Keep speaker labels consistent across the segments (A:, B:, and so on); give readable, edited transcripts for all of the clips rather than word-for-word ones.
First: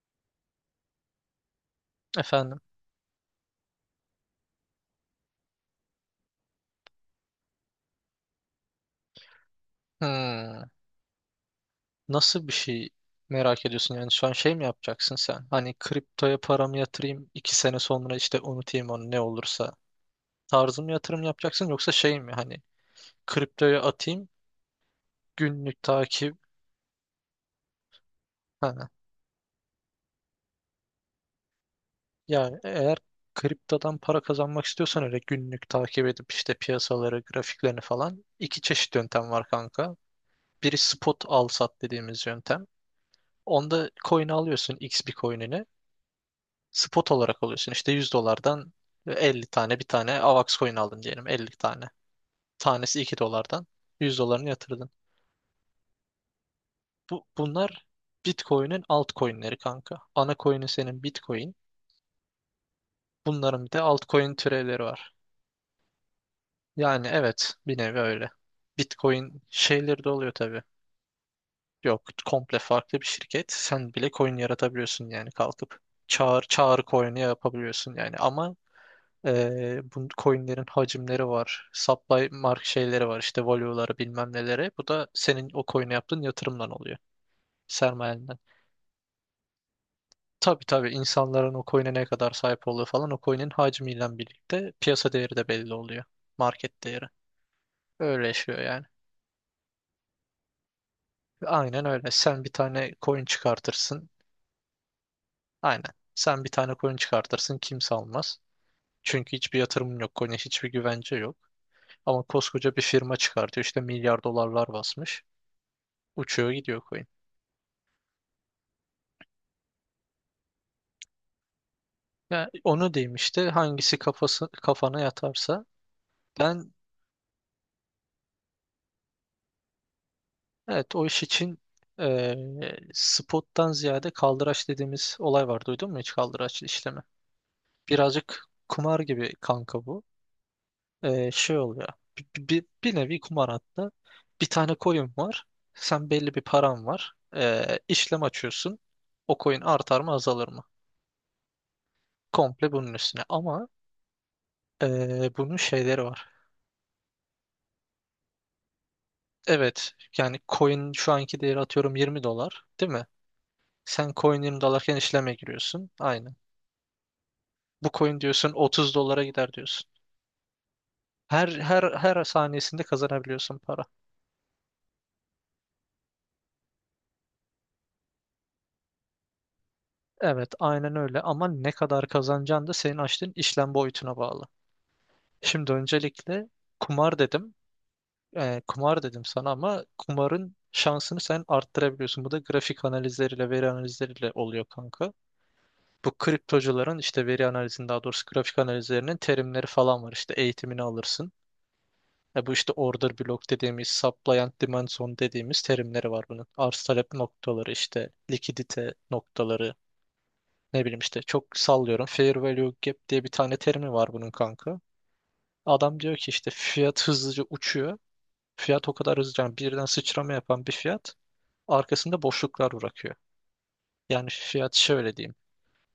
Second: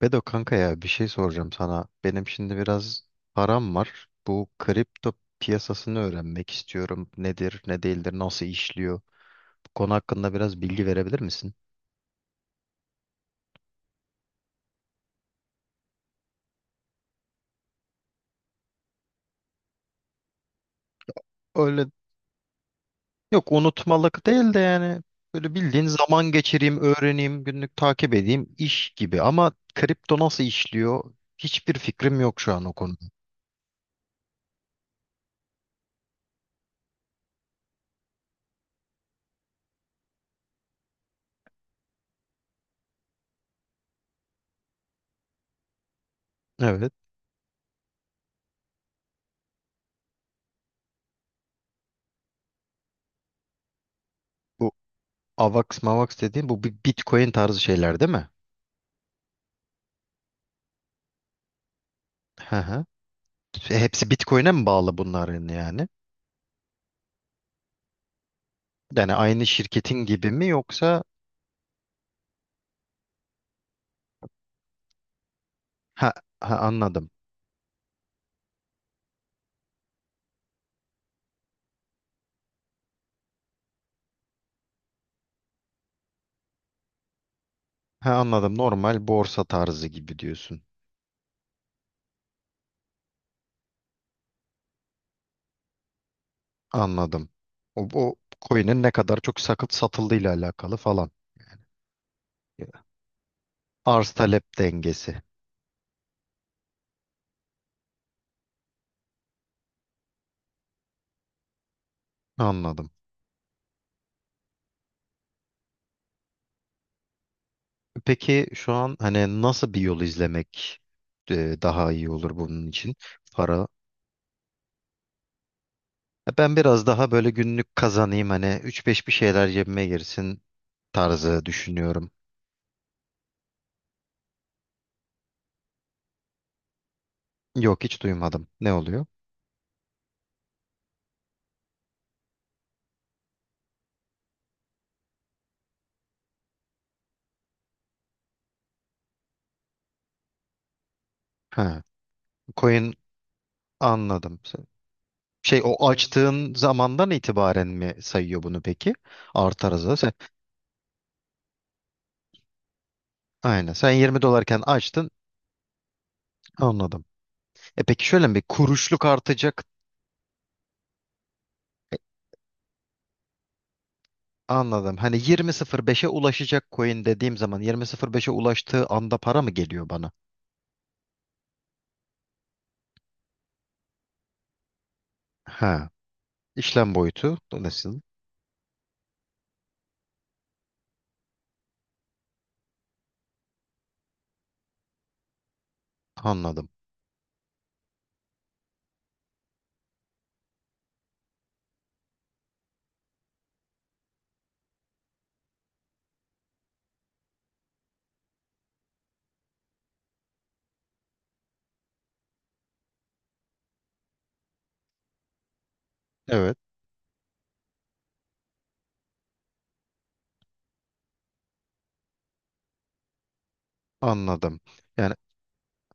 A: Bedo kanka ya bir şey soracağım sana. Benim şimdi
B: Efendim.
A: biraz param var. Bu kripto piyasasını öğrenmek istiyorum. Nedir, ne değildir, nasıl işliyor? Bu konu hakkında biraz
B: Hmm.
A: bilgi verebilir misin?
B: Nasıl bir şey merak ediyorsun yani şu an şey mi yapacaksın sen? Hani kriptoya paramı yatırayım 2 sene sonra işte unutayım onu ne olursa. Tarzı mı yatırım yapacaksın
A: Öyle,
B: yoksa şey mi hani
A: yok
B: kriptoya
A: unutmalık
B: atayım
A: değil de yani, böyle
B: günlük
A: bildiğin zaman
B: takip.
A: geçireyim, öğreneyim, günlük takip edeyim
B: Ha.
A: iş gibi. Ama kripto nasıl işliyor? Hiçbir fikrim yok şu
B: Yani
A: an o
B: eğer
A: konuda.
B: kriptodan para kazanmak istiyorsan öyle günlük takip edip işte piyasaları grafiklerini falan iki çeşit yöntem var kanka. Biri spot al sat dediğimiz yöntem. Onda coin alıyorsun X bir coin'ini.
A: Evet.
B: Spot olarak alıyorsun. İşte 100 dolardan 50 tane bir tane AVAX coin aldın diyelim 50 tane. Tanesi 2 dolardan 100 dolarını
A: Bu
B: yatırdın.
A: AVAX MAVAX dediğim bu bir
B: Bu,
A: Bitcoin tarzı
B: bunlar
A: şeyler değil mi?
B: Bitcoin'in altcoin'leri kanka. Ana coin'i senin Bitcoin.
A: Hı hı.
B: Bunların bir de
A: Hepsi
B: altcoin
A: Bitcoin'e mi
B: türevleri
A: bağlı
B: var.
A: bunların yani?
B: Yani evet bir nevi öyle.
A: Yani
B: Bitcoin
A: aynı
B: şeyleri
A: şirketin
B: de
A: gibi
B: oluyor
A: mi
B: tabii.
A: yoksa?
B: Yok komple farklı bir şirket. Sen bile coin yaratabiliyorsun yani kalkıp.
A: Ha,
B: Çağır,
A: ha
B: çağrı
A: anladım.
B: coin'i yapabiliyorsun yani. Ama bu coinlerin hacimleri var. Supply mark şeyleri var. İşte value'ları bilmem neleri. Bu da senin o coin'e yaptığın yatırımdan oluyor.
A: Ha,
B: Sermayenden.
A: anladım. Normal borsa tarzı gibi diyorsun.
B: Tabii tabii, insanların o coin'e ne kadar sahip olduğu falan o coin'in hacmiyle birlikte piyasa değeri de belli oluyor. Market değeri.
A: Anladım. O
B: Öyle yaşıyor
A: coin'in
B: yani.
A: ne kadar çok sakıp satıldığıyla alakalı falan.
B: Aynen öyle. Sen bir tane coin çıkartırsın.
A: Arz talep dengesi.
B: Aynen. Sen bir tane coin çıkartırsın kimse almaz. Çünkü hiçbir yatırımın yok. Coin'e hiçbir güvence yok. Ama koskoca bir
A: Anladım.
B: firma çıkartıyor. İşte milyar dolarlar basmış. Uçuyor gidiyor coin.
A: Peki şu an hani nasıl bir yol izlemek daha iyi olur
B: Yani
A: bunun
B: onu
A: için?
B: diyeyim işte
A: Para.
B: hangisi kafası kafana yatarsa.
A: Ben
B: Ben
A: biraz daha böyle günlük kazanayım, hani üç beş bir şeyler cebime girsin
B: evet, o iş
A: tarzı
B: için
A: düşünüyorum.
B: eee, spottan ziyade kaldıraç dediğimiz olay var. Duydun mu hiç kaldıraç işlemi?
A: Yok, hiç
B: Birazcık
A: duymadım. Ne
B: kumar
A: oluyor?
B: gibi kanka bu. Şey oluyor. Bir nevi kumar hatta. Bir tane coin var. Sen belli bir paran var. İşlem açıyorsun. O coin artar mı azalır mı?
A: Ha.
B: Komple
A: Coin.
B: bunun üstüne. Ama
A: Anladım.
B: bunun
A: Şey, o
B: şeyleri var.
A: açtığın zamandan itibaren mi sayıyor bunu peki? Artar
B: Evet.
A: azalır. Sen,
B: Yani coin şu anki değeri atıyorum 20 dolar, değil mi?
A: aynen. Sen
B: Sen
A: 20
B: coin
A: dolarken
B: 20 dolarken
A: açtın.
B: işleme giriyorsun. Aynen.
A: Anladım.
B: Bu
A: Peki
B: coin
A: şöyle mi?
B: diyorsun 30
A: Kuruşluk
B: dolara gider
A: artacak.
B: diyorsun. Her saniyesinde kazanabiliyorsun para.
A: Anladım. Hani 20.05'e ulaşacak coin dediğim zaman 20.05'e ulaştığı anda para mı geliyor bana?
B: Evet, aynen öyle ama ne kadar kazanacağın da senin açtığın işlem boyutuna bağlı. Şimdi
A: Ha.
B: öncelikle
A: İşlem
B: kumar
A: boyutu
B: dedim.
A: nasıl?
B: Kumar dedim sana ama kumarın şansını sen arttırabiliyorsun. Bu da grafik analizleriyle, veri analizleriyle oluyor kanka. Bu
A: Anladım.
B: kriptocuların işte veri analizinin, daha doğrusu grafik analizlerinin terimleri falan var. İşte eğitimini alırsın. Bu işte order block dediğimiz, supply and demand zone dediğimiz terimleri var bunun. Arz talep noktaları işte likidite noktaları, ne bileyim işte çok sallıyorum. Fair value gap diye bir tane terimi var bunun kanka. Adam diyor ki işte
A: Evet.
B: fiyat hızlıca uçuyor. Fiyat o kadar hızlıca, yani birden sıçrama yapan bir fiyat arkasında boşluklar bırakıyor. Yani
A: Anladım.
B: fiyat
A: Yani
B: şöyle diyeyim.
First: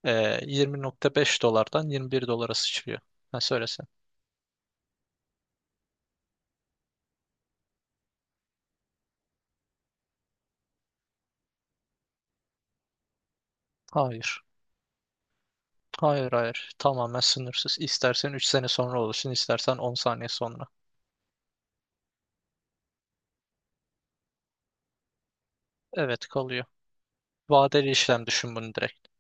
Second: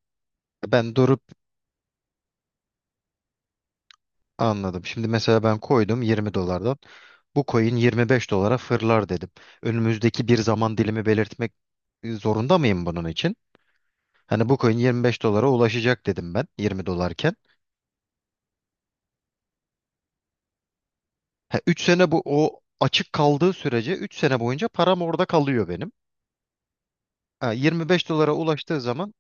B: Ee,
A: ben durup
B: 20.5 dolardan 21 dolara sıçrıyor. Ha, söylesen.
A: anladım. Şimdi mesela ben koydum 20 dolardan. Bu coin 25 dolara fırlar dedim. Önümüzdeki bir zaman dilimi belirtmek zorunda mıyım bunun için?
B: Hayır.
A: Hani bu coin 25 dolara ulaşacak
B: Hayır,
A: dedim ben
B: hayır.
A: 20
B: Tamamen
A: dolarken.
B: sınırsız. İstersen 3 sene sonra olursun, istersen 10 saniye sonra.
A: Ha, 3 sene, bu o açık kaldığı sürece 3 sene boyunca param orada kalıyor benim.
B: Evet, kalıyor.
A: Ha,
B: Vadeli
A: 25
B: işlem
A: dolara
B: düşün bunu
A: ulaştığı
B: direkt.
A: zaman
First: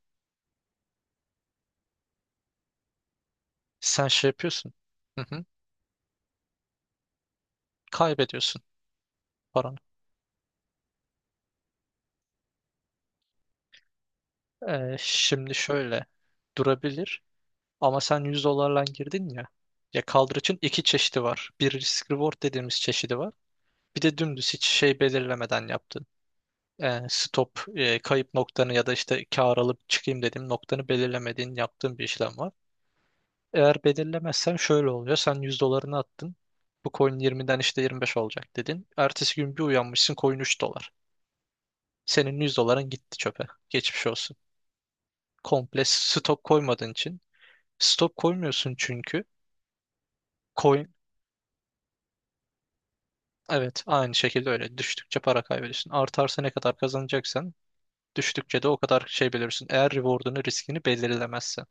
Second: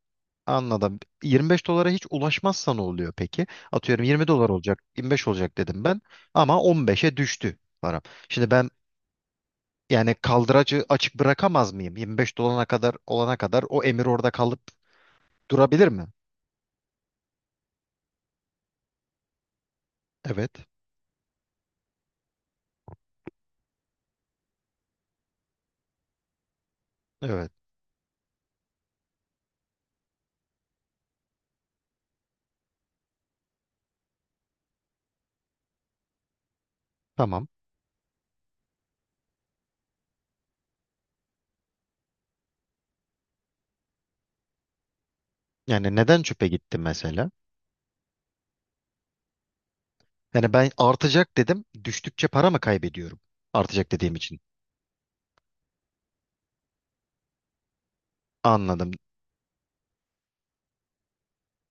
A: anladım. 25 dolara hiç ulaşmazsa ne oluyor peki? Atıyorum
B: Sen şey
A: 20 dolar
B: yapıyorsun.
A: olacak,
B: Hı
A: 25
B: hı.
A: olacak dedim ben ama 15'e düştü param. Şimdi
B: Kaybediyorsun
A: ben
B: paranı.
A: yani kaldıracı açık bırakamaz mıyım? 25 dolana kadar, olana kadar o emir orada kalıp
B: Şimdi
A: durabilir
B: şöyle
A: mi?
B: durabilir ama sen 100 dolarla girdin ya. Ya,
A: Evet.
B: kaldırıcın iki çeşidi var. Bir risk reward dediğimiz çeşidi var. Bir de dümdüz hiç şey belirlemeden yaptığın. e,
A: Evet.
B: stop kayıp noktanı ya da işte kar alıp çıkayım dediğim noktanı belirlemediğin yaptığın bir işlem var. Eğer belirlemezsen şöyle oluyor. Sen 100 dolarını attın. Bu coin
A: Tamam.
B: 20'den işte 25 olacak dedin. Ertesi gün bir uyanmışsın, coin 3 dolar. Senin 100 doların gitti çöpe. Geçmiş olsun. Komple
A: Yani neden
B: stop
A: çöpe gitti
B: koymadığın için.
A: mesela?
B: Stop koymuyorsun çünkü.
A: Yani ben
B: Coin
A: artacak dedim. Düştükçe para mı kaybediyorum?
B: evet,
A: Artacak
B: aynı
A: dediğim için.
B: şekilde öyle. Düştükçe para kaybediyorsun. Artarsa ne kadar kazanacaksan, düştükçe de o
A: Anladım.
B: kadar şey belirsin. Eğer reward'unu, riskini belirlemezsen.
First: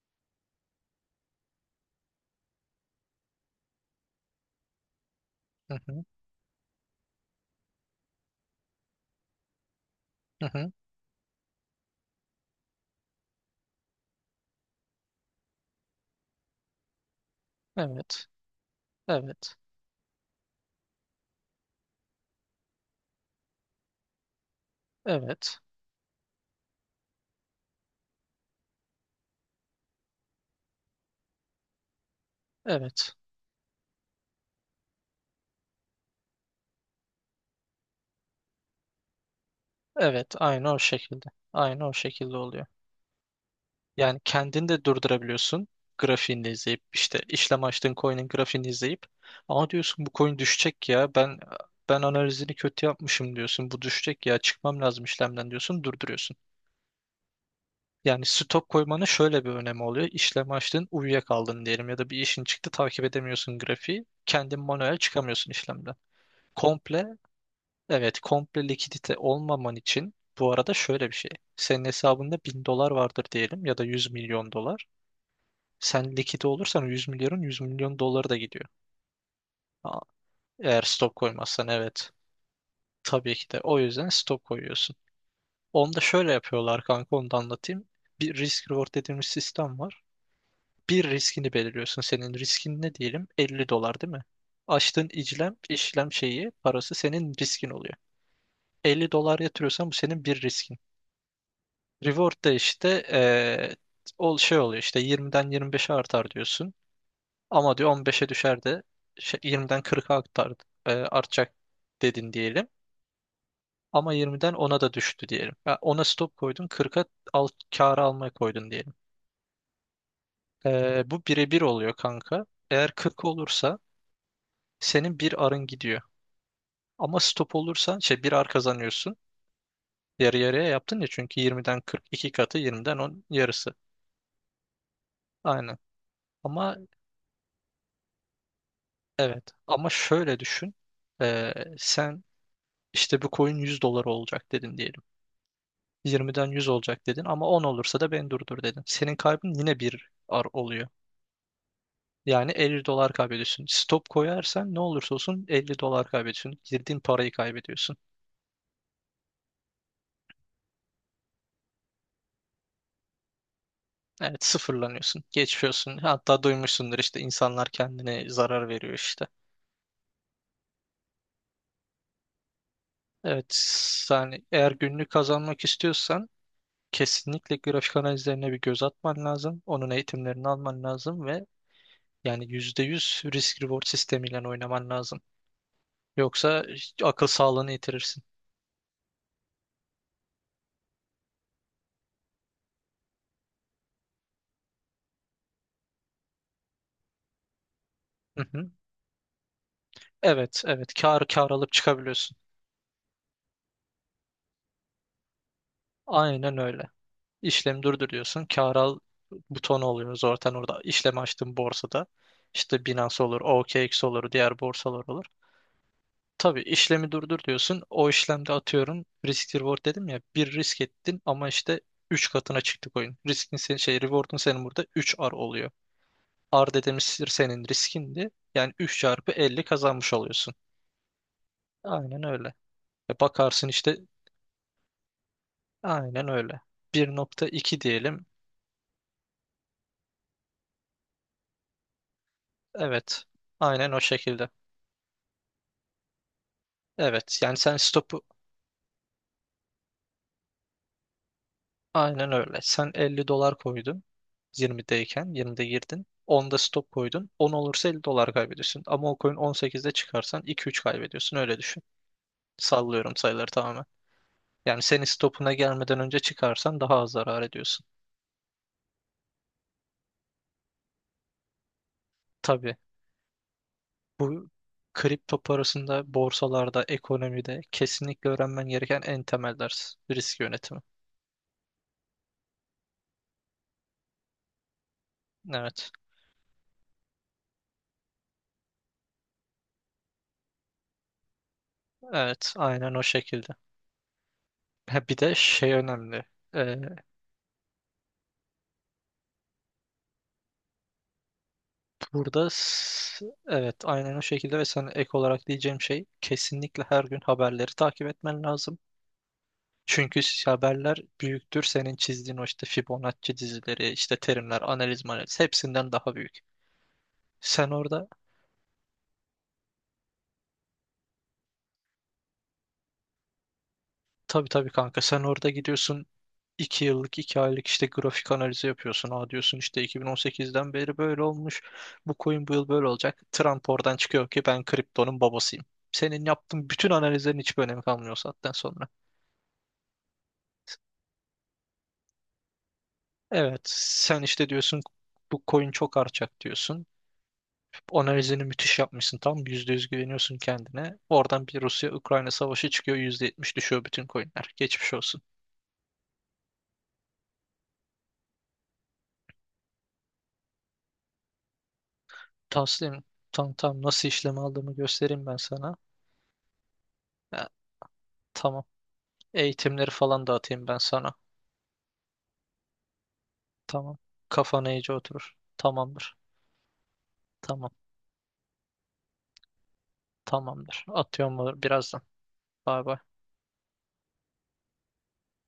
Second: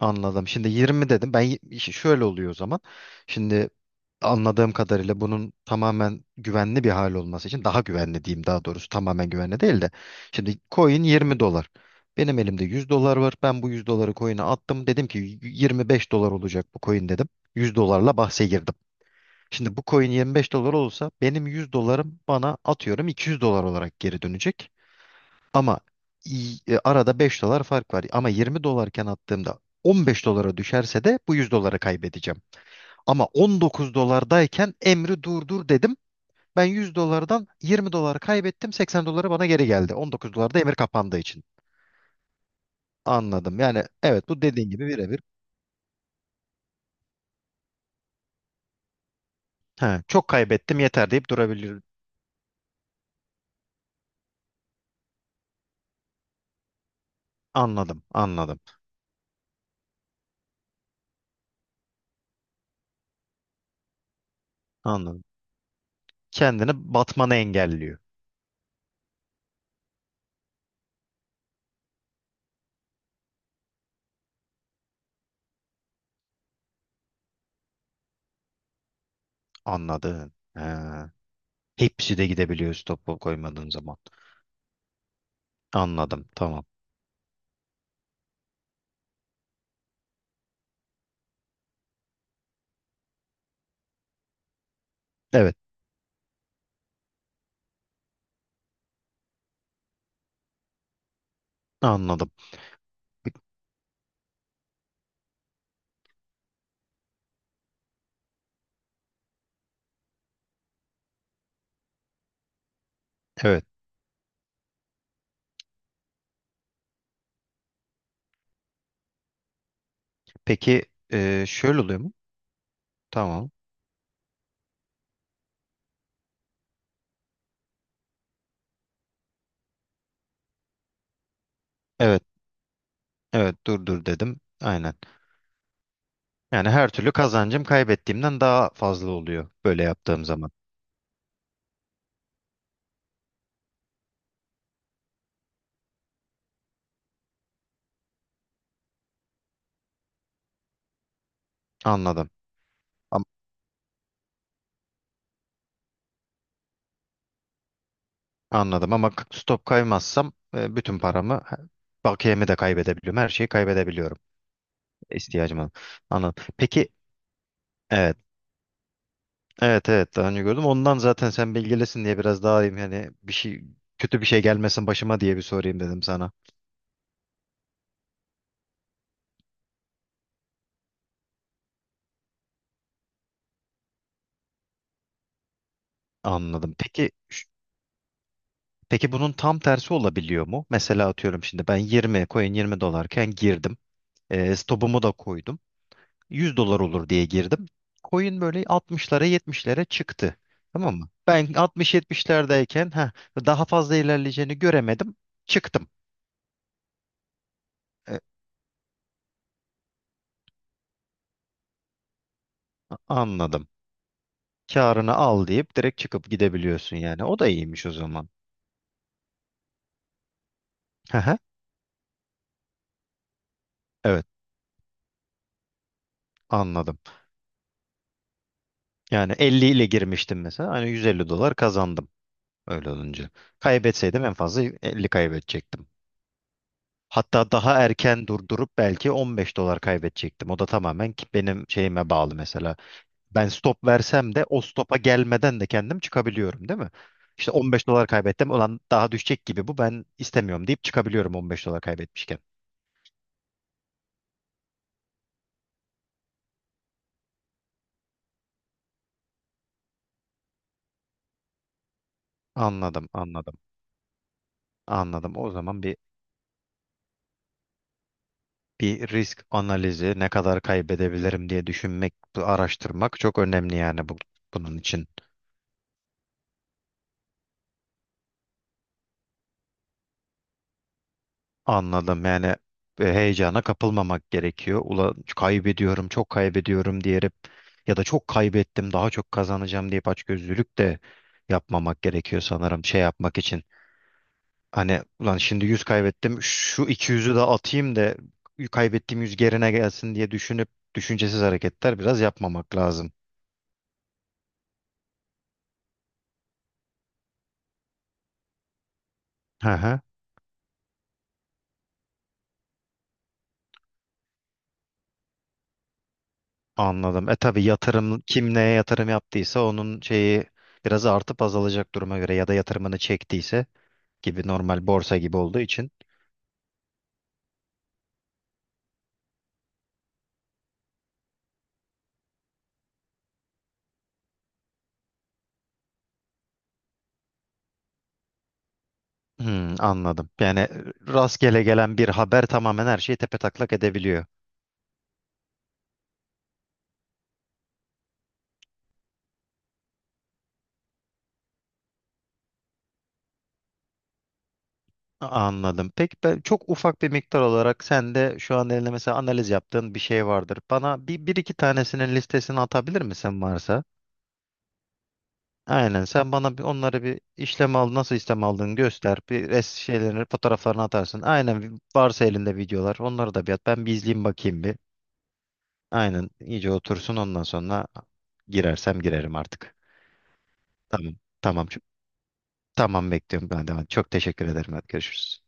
A: Anladım. Şimdi 20 dedim. Ben işte şöyle oluyor o zaman. Şimdi anladığım kadarıyla bunun
B: Hı hı,
A: tamamen güvenli bir hal olması için daha güvenli diyeyim, daha doğrusu tamamen güvenli değil de.
B: hı
A: Şimdi
B: hı.
A: coin 20 dolar. Benim elimde 100 dolar var. Ben bu 100 doları coin'e attım. Dedim ki 25 dolar olacak bu coin dedim. 100 dolarla
B: Evet.
A: bahse girdim.
B: Evet.
A: Şimdi bu coin 25 dolar olsa benim 100 dolarım bana atıyorum 200 dolar olarak geri dönecek.
B: Evet.
A: Ama arada 5 dolar fark var. Ama 20 dolarken attığımda 15 dolara düşerse de bu 100 doları kaybedeceğim.
B: Evet.
A: Ama 19 dolardayken emri durdur dedim. Ben 100 dolardan 20 dolar kaybettim. 80 doları bana geri geldi.
B: Evet.
A: 19 dolarda
B: Aynı
A: emir
B: o
A: kapandığı
B: şekilde.
A: için.
B: Aynı o şekilde oluyor.
A: Anladım. Yani
B: Yani
A: evet, bu
B: kendini
A: dediğin
B: de
A: gibi birebir.
B: durdurabiliyorsun. Grafiğini de izleyip işte, işlem açtığın coin'in grafiğini izleyip, ama
A: He,
B: diyorsun bu
A: çok
B: coin
A: kaybettim
B: düşecek
A: yeter
B: ya,
A: deyip
B: ben
A: durabilir.
B: ben analizini kötü yapmışım diyorsun, bu düşecek ya çıkmam lazım işlemden diyorsun, durduruyorsun.
A: Anladım,
B: Yani
A: anladım,
B: stop koymanın şöyle bir önemi oluyor. İşlem açtın, uyuyakaldın diyelim ya da bir işin çıktı, takip edemiyorsun grafiği. Kendin manuel
A: anladım.
B: çıkamıyorsun işlemden.
A: Kendini
B: Komple
A: batmanı engelliyor.
B: Evet, komple likidite olmaman için. Bu arada şöyle bir şey. Senin hesabında 1.000 dolar vardır diyelim ya da 100 milyon dolar. Sen likide olursan o 100 milyonun, 100 milyon doları da gidiyor. Aa,
A: Anladın. He.
B: Eğer stop koymazsan evet.
A: Hepsi de gidebiliyor stopu
B: Tabii ki de.
A: koymadığın
B: O
A: zaman.
B: yüzden stop koyuyorsun. Onu da
A: Anladım.
B: şöyle
A: Tamam.
B: yapıyorlar kanka, onu da anlatayım. Bir risk reward dediğimiz sistem var. Bir riskini belirliyorsun. Senin riskin ne diyelim? 50 dolar değil mi? Açtığın işlem,
A: Evet.
B: işlem şeyi, parası senin riskin oluyor. 50 dolar yatırıyorsan bu senin bir riskin.
A: Anladım.
B: Reward da işte ol şey oluyor işte, 20'den 25'e artar diyorsun. Ama diyor 15'e düşer de şey, 20'den 40'a artar, artacak dedin diyelim.
A: Evet.
B: Ama 20'den 10'a da düştü diyelim. Ya 10'a stop koydun, 40'a al, kârı almaya koydun diyelim.
A: Peki
B: Bu birebir
A: şöyle
B: oluyor
A: oluyor mu?
B: kanka. Eğer 40
A: Tamam.
B: olursa senin bir arın gidiyor. Ama stop olursa şey, bir ar kazanıyorsun. Yarı yarıya yaptın ya çünkü 20'den 40
A: Evet.
B: iki katı, 20'den 10
A: Evet.
B: yarısı.
A: Dur dur dedim. Aynen.
B: Aynen.
A: Yani
B: Ama
A: her türlü kazancım kaybettiğimden daha fazla
B: Evet,
A: oluyor böyle
B: ama
A: yaptığım
B: şöyle
A: zaman.
B: düşün. Sen işte bu coin 100 dolar olacak dedin diyelim. 20'den 100 olacak dedin ama 10 olursa da beni durdur dedin. Senin kaybın yine bir ar oluyor.
A: Anladım.
B: Yani 50 dolar
A: Am-
B: kaybediyorsun. Stop koyarsan ne olursa olsun 50 dolar kaybediyorsun. Girdiğin parayı kaybediyorsun.
A: Anladım ama stop kaymazsam, bütün paramı, bakiyemi de kaybedebiliyorum. Her şeyi kaybedebiliyorum.
B: Evet, sıfırlanıyorsun.
A: İhtiyacım olan.
B: Geçiyorsun. Hatta
A: Anladım. Peki,
B: duymuşsundur, işte insanlar
A: evet.
B: kendine zarar veriyor işte.
A: Evet evet, daha önce gördüm. Ondan zaten sen bilgilesin diye biraz daha iyiyim. Hani bir şey,
B: Evet,
A: kötü bir şey
B: yani eğer
A: gelmesin
B: günlük
A: başıma diye bir
B: kazanmak
A: sorayım dedim
B: istiyorsan
A: sana.
B: kesinlikle grafik analizlerine bir göz atman lazım. Onun eğitimlerini alman lazım ve yani %100 risk reward sistemiyle oynaman lazım. Yoksa
A: Anladım. Peki
B: akıl sağlığını yitirirsin.
A: peki, bunun tam tersi olabiliyor mu? Mesela atıyorum şimdi ben 20 coin 20 dolarken girdim. Stopumu da koydum. 100 dolar olur diye girdim. Coin
B: Hı
A: böyle
B: hı.
A: 60'lara 70'lere çıktı.
B: Evet, evet.
A: Tamam mı?
B: Kar
A: Ben
B: alıp çıkabiliyorsun.
A: 60-70'lerdeyken daha fazla ilerleyeceğini göremedim. Çıktım.
B: Aynen öyle. İşlemi durdur
A: E,
B: diyorsun. Kar al butonu oluyor zaten orada. İşlemi açtığın borsada. İşte Binance olur,
A: Anladım.
B: OKX olur, diğer borsalar
A: Karını
B: olur.
A: al deyip direkt çıkıp
B: Tabii
A: gidebiliyorsun
B: işlemi
A: yani.
B: durdur
A: O da
B: diyorsun.
A: iyiymiş o
B: O
A: zaman.
B: işlemde atıyorum risk reward dedim ya. Bir risk ettin
A: Aha,
B: ama işte 3 katına çıktık oyun. Riskin senin şey,
A: evet
B: reward'un senin burada üç r oluyor. Ard
A: anladım.
B: dedemiştir senin riskindi. Yani 3 çarpı
A: Yani
B: 50
A: 50 ile
B: kazanmış
A: girmiştim
B: oluyorsun.
A: mesela. Hani 150 dolar kazandım
B: Aynen öyle.
A: öyle
B: E
A: olunca.
B: bakarsın işte
A: Kaybetseydim en fazla 50 kaybedecektim.
B: aynen öyle.
A: Hatta daha
B: 1.2 diyelim.
A: erken durdurup belki 15 dolar kaybedecektim. O da tamamen ki benim şeyime bağlı mesela.
B: Evet.
A: Ben stop
B: Aynen o
A: versem de
B: şekilde.
A: o stopa gelmeden de kendim çıkabiliyorum değil mi?
B: Evet.
A: İşte
B: Yani sen
A: 15 dolar
B: stopu,
A: kaybettim. Ulan daha düşecek gibi bu, ben istemiyorum deyip çıkabiliyorum 15 dolar
B: aynen
A: kaybetmişken.
B: öyle. Sen 50 dolar koydun. 20'deyken 20'de girdin. 10'da stop koydun. 10 olursa 50 dolar kaybediyorsun. Ama o coin 18'de çıkarsan 2-3 kaybediyorsun. Öyle düşün.
A: Anladım,
B: Sallıyorum sayıları
A: anladım.
B: tamamen. Yani senin
A: Anladım. O
B: stopuna
A: zaman bir
B: gelmeden önce çıkarsan daha az zarar ediyorsun.
A: bir risk analizi ne kadar kaybedebilirim diye düşünmek,
B: Tabii.
A: araştırmak çok önemli yani bu,
B: Bu
A: bunun için.
B: kripto parasında, borsalarda, ekonomide kesinlikle öğrenmen gereken en temel ders risk yönetimi.
A: Anladım. Yani heyecana kapılmamak gerekiyor. Ulan
B: Evet,
A: kaybediyorum, çok kaybediyorum diyerek ya da çok kaybettim, daha çok kazanacağım deyip açgözlülük de yapmamak gerekiyor
B: evet,
A: sanırım
B: aynen
A: şey
B: o
A: yapmak
B: şekilde.
A: için. Hani
B: Ha, bir de
A: ulan şimdi
B: şey
A: 100
B: önemli.
A: kaybettim,
B: Ee,
A: şu 200'ü de atayım da kaybettiğim 100 gerine gelsin diye düşünüp düşüncesiz hareketler biraz
B: burada
A: yapmamak lazım.
B: evet, aynen o şekilde ve sana ek olarak diyeceğim şey, kesinlikle her gün haberleri takip etmen lazım.
A: Hı hı.
B: Çünkü haberler büyüktür. Senin çizdiğin o işte Fibonacci dizileri, işte terimler, analiz, hepsinden daha büyük.
A: Anladım. Tabii
B: Sen orada
A: yatırım, kim neye yatırım yaptıysa onun şeyi biraz artıp azalacak duruma göre, ya da yatırımını çektiyse gibi
B: Tabii tabii,
A: normal
B: kanka,
A: borsa
B: sen
A: gibi
B: orada
A: olduğu için.
B: gidiyorsun, 2 yıllık 2 aylık işte grafik analizi yapıyorsun. Aa, diyorsun işte 2018'den beri böyle olmuş. Bu coin bu yıl böyle olacak. Trump oradan çıkıyor ki ben kriptonun babasıyım. Senin yaptığın bütün analizlerin hiçbir önemi kalmıyor o saatten sonra.
A: Anladım. Yani rastgele gelen bir haber tamamen her şeyi
B: Evet,
A: tepetaklak
B: sen
A: edebiliyor.
B: işte diyorsun bu coin çok artacak diyorsun. Analizini müthiş yapmışsın, tam %100 güveniyorsun kendine. Oradan bir Rusya-Ukrayna savaşı çıkıyor, %70 düşüyor bütün coinler. Geçmiş olsun.
A: Anladım. Peki ben çok ufak bir miktar olarak sen de şu an elinde mesela analiz yaptığın bir şey vardır. Bana bir iki tanesinin listesini
B: Taslim
A: atabilir misin
B: tam tam
A: varsa?
B: nasıl işlem aldığımı göstereyim ben sana.
A: Aynen. Sen bana bir onları bir
B: Ya,
A: işlem al, nasıl işlem
B: tamam.
A: aldığını göster. Bir res
B: Eğitimleri
A: şeylerini
B: falan da atayım ben
A: fotoğraflarını
B: sana.
A: atarsın. Aynen varsa elinde videolar onları da bir at. Ben bir
B: Tamam.
A: izleyeyim bakayım
B: Kafana
A: bir.
B: iyice oturur. Tamamdır.
A: Aynen, iyice otursun ondan
B: Tamam.
A: sonra girersem girerim artık.
B: Tamamdır.
A: Tamam.
B: Atıyorum
A: Tamam.
B: birazdan. Bay bay.
A: Tamam, bekliyorum ben de. Çok teşekkür ederim. Hadi görüşürüz.